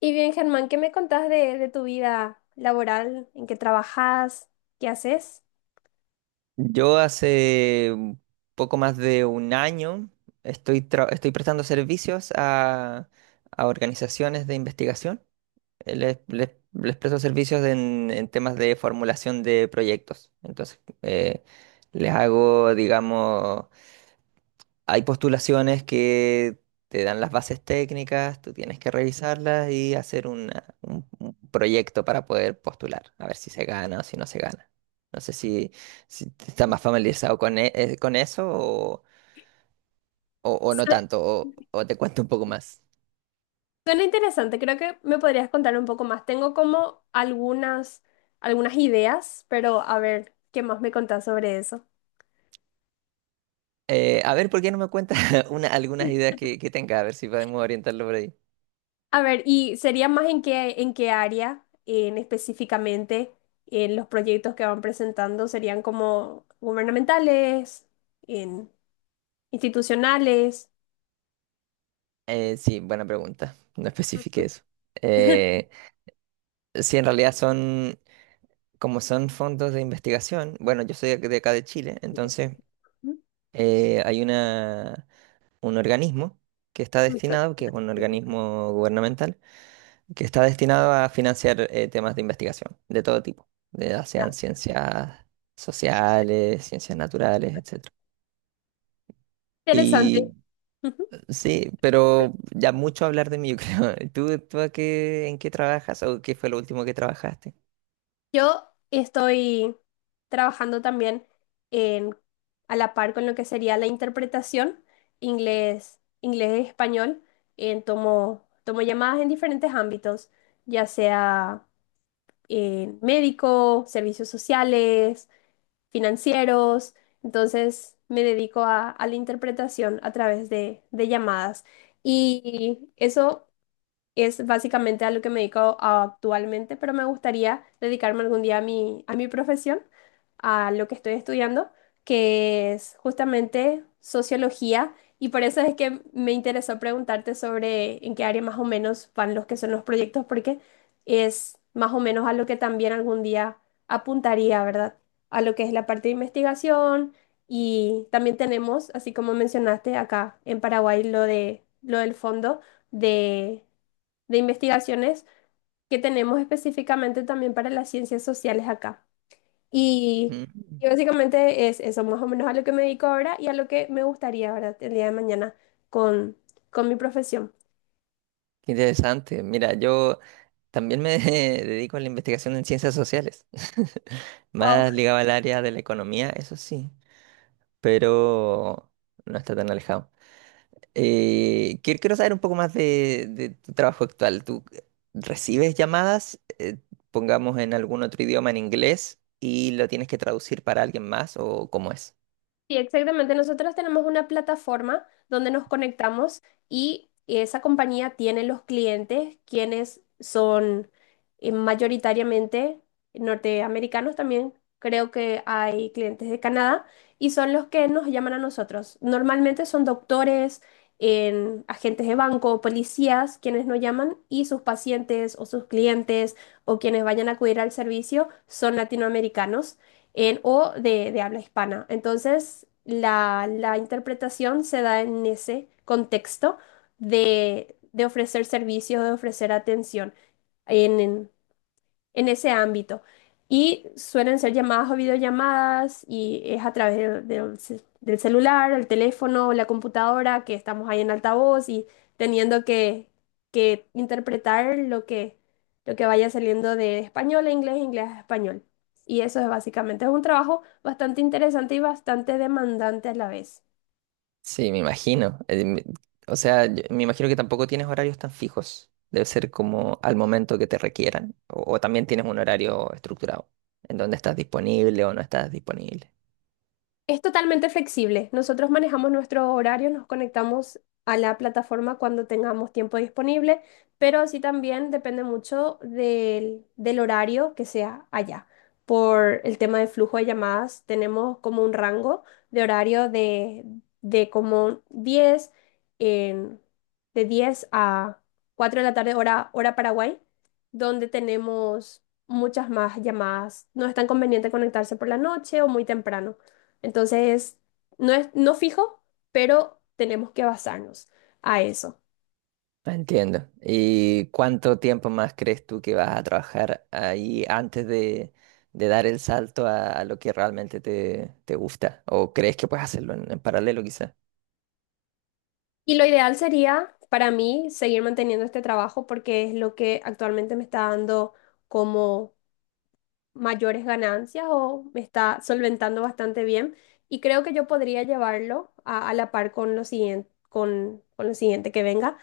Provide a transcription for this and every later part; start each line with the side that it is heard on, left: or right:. left: Y bien, Germán, ¿qué me contás de tu vida laboral? ¿En qué trabajas? ¿Qué haces?
right: Yo hace un poco más de un año estoy, estoy prestando servicios a organizaciones de investigación. Les presto servicios en temas de formulación de proyectos. Entonces, les hago, digamos, hay postulaciones que te dan las bases técnicas, tú tienes que revisarlas y hacer un proyecto para poder postular, a ver si se gana o si no se gana. No sé si, si estás más familiarizado con, con eso o, o no
left: Su-
right: tanto, o te cuento un poco más.
left: Suena interesante, creo que me podrías contar un poco más. Tengo como algunas ideas, pero a ver, ¿qué más me contás sobre eso?
right: A ver, ¿por qué no me cuentas algunas ideas que tenga? A ver si podemos orientarlo por ahí.
left: A ver, ¿y sería más en qué área, en específicamente, en los proyectos que van presentando? ¿Serían como gubernamentales, en institucionales?
right: Sí, buena pregunta. No especifique
left: Ujú,
right: eso. Eh, sí, en realidad son como son fondos de investigación. Bueno, yo soy de acá de Chile, entonces
left: ujú.
right: hay una, un organismo que está destinado,
left: Bien.
right: que es un organismo gubernamental, que está destinado a financiar temas de investigación de todo tipo, de, ya sean ciencias sociales, ciencias naturales, etcétera.
left: Interesante.
right: Y sí, pero ya mucho hablar de mí, yo creo. ¿Tú a qué, en qué trabajas o qué fue lo último que trabajaste?
left: Yo estoy trabajando también en, a la par con lo que sería la interpretación inglés, inglés español. En, tomo llamadas en diferentes ámbitos, ya sea en médico, servicios sociales, financieros. Entonces me dedico a la interpretación a través de llamadas. Y eso es básicamente a lo que me dedico actualmente, pero me gustaría dedicarme algún día a a mi profesión, a lo que estoy estudiando, que es justamente sociología, y por eso es que me interesó preguntarte sobre en qué área más o menos van los que son los proyectos, porque es más o menos a lo que también algún día apuntaría, ¿verdad? A lo que es la parte de investigación y también tenemos, así como mencionaste acá en Paraguay, lo lo del fondo de de investigaciones que tenemos específicamente también para las ciencias sociales acá. Y,
right: Mm,
left: y básicamente es eso, más o menos a lo que me dedico ahora y a lo que me gustaría, ¿verdad?, el día de mañana con, con mi profesión.
right: qué interesante. Mira, yo también me dedico a la investigación en ciencias sociales,
left: Wow.
right: más ligado al área de la economía, eso sí, pero no está tan alejado. Quiero saber un poco más de tu trabajo actual. ¿Tú recibes llamadas, pongamos en algún otro idioma, en inglés, y lo tienes que traducir para alguien más o cómo es?
left: Sí, exactamente. Nosotros tenemos una plataforma donde nos conectamos y esa compañía tiene los clientes quienes son mayoritariamente norteamericanos también. Creo que hay clientes de Canadá y son los que nos llaman a nosotros. Normalmente son doctores, en agentes de banco, policías quienes nos llaman y sus pacientes o sus clientes o quienes vayan a acudir al servicio son latinoamericanos en, o de habla hispana. Entonces, la interpretación se da en ese contexto de ofrecer servicios, de ofrecer atención. En, en- en ese ámbito. Y suelen ser llamadas o videollamadas y es a través del, del celular, el teléfono o la computadora que estamos ahí en altavoz y teniendo que interpretar lo que vaya saliendo de español a inglés, inglés a español. Y eso es básicamente, es un trabajo bastante interesante y bastante demandante a la vez.
right: Sí, me imagino. O sea, me imagino que tampoco tienes horarios tan fijos. Debe ser como al momento que te requieran. O también tienes un horario estructurado en donde estás disponible o no estás disponible.
left: Es totalmente flexible. Nosotros manejamos nuestros horarios, nos conectamos a la plataforma cuando tengamos tiempo disponible, pero sí también depende mucho del, del horario que sea allá. Por el tema de flujo de llamadas, tenemos como un rango de horario de como en- de 10 a 4 de la tarde, hora Paraguay, donde tenemos muchas más llamadas. No es tan conveniente conectarse por la noche o muy temprano. Entonces, no es no fijo, pero tenemos que basarnos a eso.
right: Ah, entiendo. ¿Y cuánto tiempo más crees tú que vas a trabajar ahí antes de dar el salto a lo que realmente te, te gusta? ¿O crees que puedes hacerlo en paralelo quizás?
left: Y lo ideal sería para mí seguir manteniendo este trabajo porque es lo que actualmente me está dando como mayores ganancias o me está solventando bastante bien. Y creo que yo podría llevarlo a la par con lo siguiente que venga.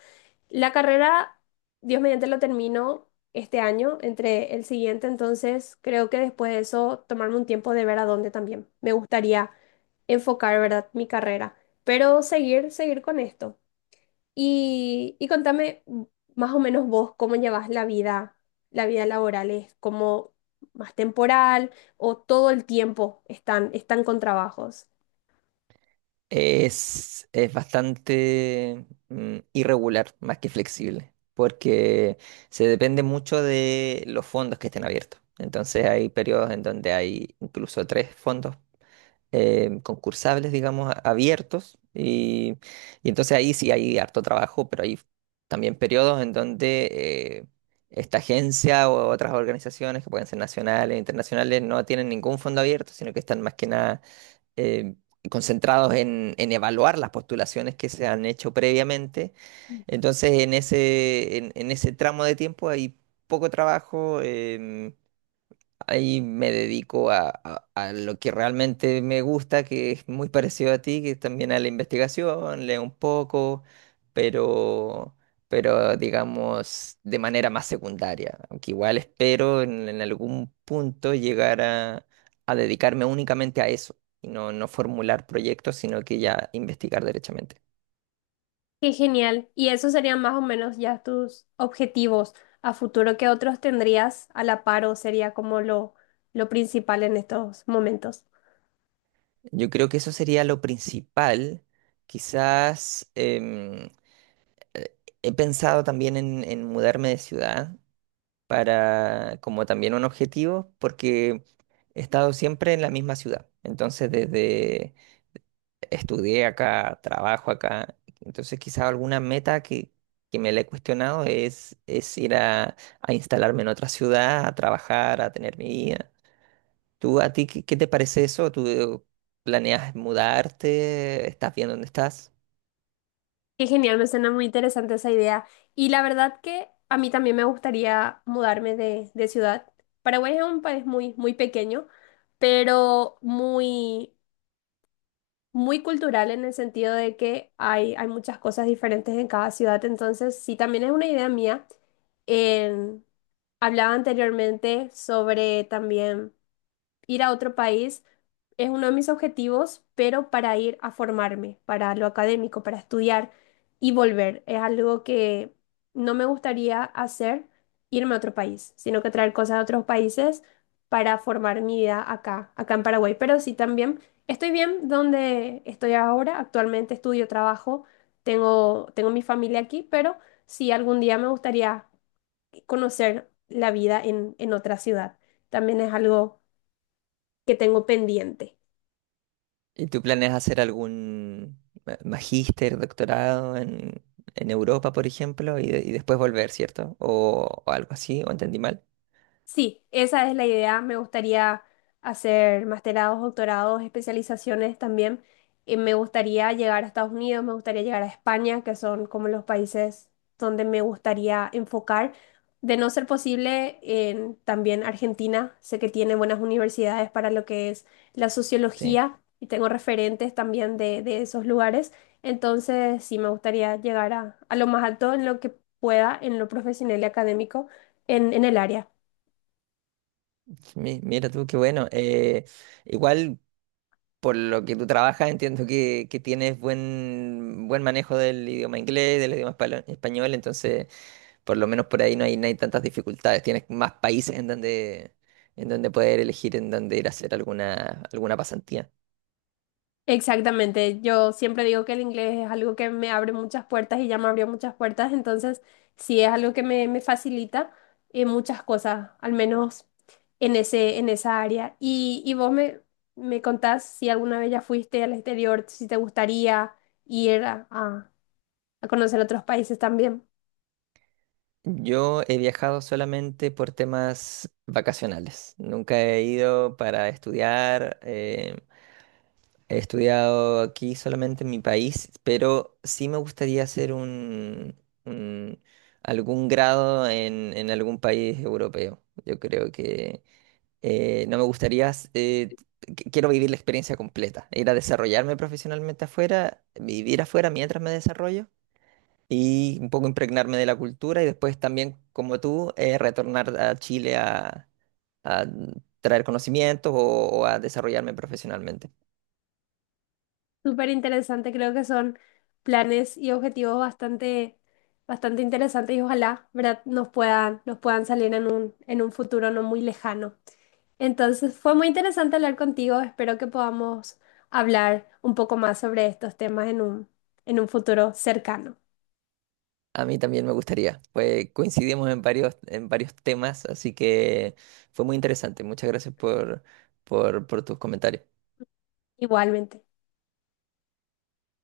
left: La carrera, Dios mediante, la termino este año, entre el siguiente, entonces creo que después de eso tomarme un tiempo de ver a dónde también. Me gustaría enfocar, ¿verdad?, mi carrera, pero seguir, seguir con esto. Y contame más o menos vos cómo llevas la vida laboral, ¿es como más temporal o todo el tiempo están, están con trabajos?
right: Es bastante mm, irregular, más que flexible, porque se depende mucho de los fondos que estén abiertos. Entonces hay periodos en donde hay incluso tres fondos concursables, digamos, abiertos. Y entonces ahí sí hay harto trabajo, pero hay también periodos en donde eh, esta agencia o otras organizaciones que pueden ser nacionales, e internacionales, no tienen ningún fondo abierto, sino que están más que nada eh, concentrados en evaluar las postulaciones que se han hecho previamente. Entonces, en ese tramo de tiempo hay poco trabajo. Ahí me dedico a, a lo que realmente me gusta, que es muy parecido a ti, que es también a la investigación, leo un poco, pero, pero digamos de manera más secundaria. Aunque igual espero en algún punto llegar a dedicarme únicamente a eso y no, no formular proyectos, sino que ya investigar derechamente.
left: Qué genial. Y esos serían más o menos ya tus objetivos a futuro. ¿Qué otros tendrías a la par o sería como lo principal en estos momentos?
right: Yo creo que eso sería lo principal. Quizás eh, he pensado también en mudarme de ciudad para como también un objetivo, porque he estado siempre en la misma ciudad. Entonces, desde estudié acá, trabajo acá, entonces quizá alguna meta que me la he cuestionado es ir a instalarme en otra ciudad, a trabajar, a tener mi vida. ¿Tú a ti qué, qué te parece eso? ¿Tú planeas mudarte? ¿Estás bien donde estás?
left: Qué genial, me suena muy interesante esa idea. Y la verdad que a mí también me gustaría mudarme de ciudad. Paraguay es un país muy, muy pequeño, pero muy muy cultural en el sentido de que hay muchas cosas diferentes en cada ciudad, entonces sí, también es una idea mía. En- Hablaba anteriormente sobre también ir a otro país es uno de mis objetivos, pero para ir a formarme, para lo académico, para estudiar y volver. Es algo que no me gustaría hacer, irme a otro país, sino que traer cosas de otros países para formar mi vida acá, acá en Paraguay. Pero sí también estoy bien donde estoy ahora. Actualmente estudio, trabajo, tengo mi familia aquí, pero sí algún día me gustaría conocer la vida en otra ciudad. También es algo que tengo pendiente.
right: ¿Y tu plan es hacer algún magíster, doctorado en Europa, por ejemplo, y, y después volver, cierto? O algo así, ¿o entendí mal?
left: Sí, esa es la idea. Me gustaría hacer masterados, doctorados, especializaciones también. Y me gustaría llegar a Estados Unidos, me gustaría llegar a España, que son como los países donde me gustaría enfocar. De no ser posible, en también Argentina. Sé que tiene buenas universidades para lo que es la
right: Sí.
left: sociología y tengo referentes también de esos lugares. Entonces, sí, me gustaría llegar a lo más alto en lo que pueda, en lo profesional y académico, en el área.
right: Mi- Mira tú, qué bueno. Igual, por lo que tú trabajas, entiendo que tienes buen, buen manejo del idioma inglés, del idioma español, entonces, por lo menos por ahí no hay, no hay tantas dificultades. Tienes más países en donde poder elegir, en donde ir a hacer alguna, alguna pasantía.
left: Exactamente, yo siempre digo que el inglés es algo que me abre muchas puertas y ya me abrió muchas puertas, entonces sí es algo que me facilita muchas cosas, al menos en ese, en esa área. Y vos me contás si alguna vez ya fuiste al exterior, si te gustaría ir a conocer otros países también.
right: Yo he viajado solamente por temas vacacionales. Nunca he ido para estudiar. He estudiado aquí solamente en mi país, pero sí me gustaría hacer un, un- algún grado en algún país europeo. Yo creo que no me gustaría quiero vivir la experiencia completa. Ir a desarrollarme profesionalmente afuera, vivir afuera mientras me desarrollo y un poco impregnarme de la cultura y después también, como tú, retornar a Chile a traer conocimientos o a desarrollarme profesionalmente.
left: Súper interesante, creo que son planes y objetivos bastante, bastante interesantes y ojalá, ¿verdad?, nos puedan salir en un futuro no muy lejano. Entonces, fue muy interesante hablar contigo. Espero que podamos hablar un poco más sobre estos temas en un futuro cercano.
right: A mí también me gustaría, pues coincidimos en varios temas, así que fue muy interesante. Muchas gracias por tus comentarios.
left: Igualmente.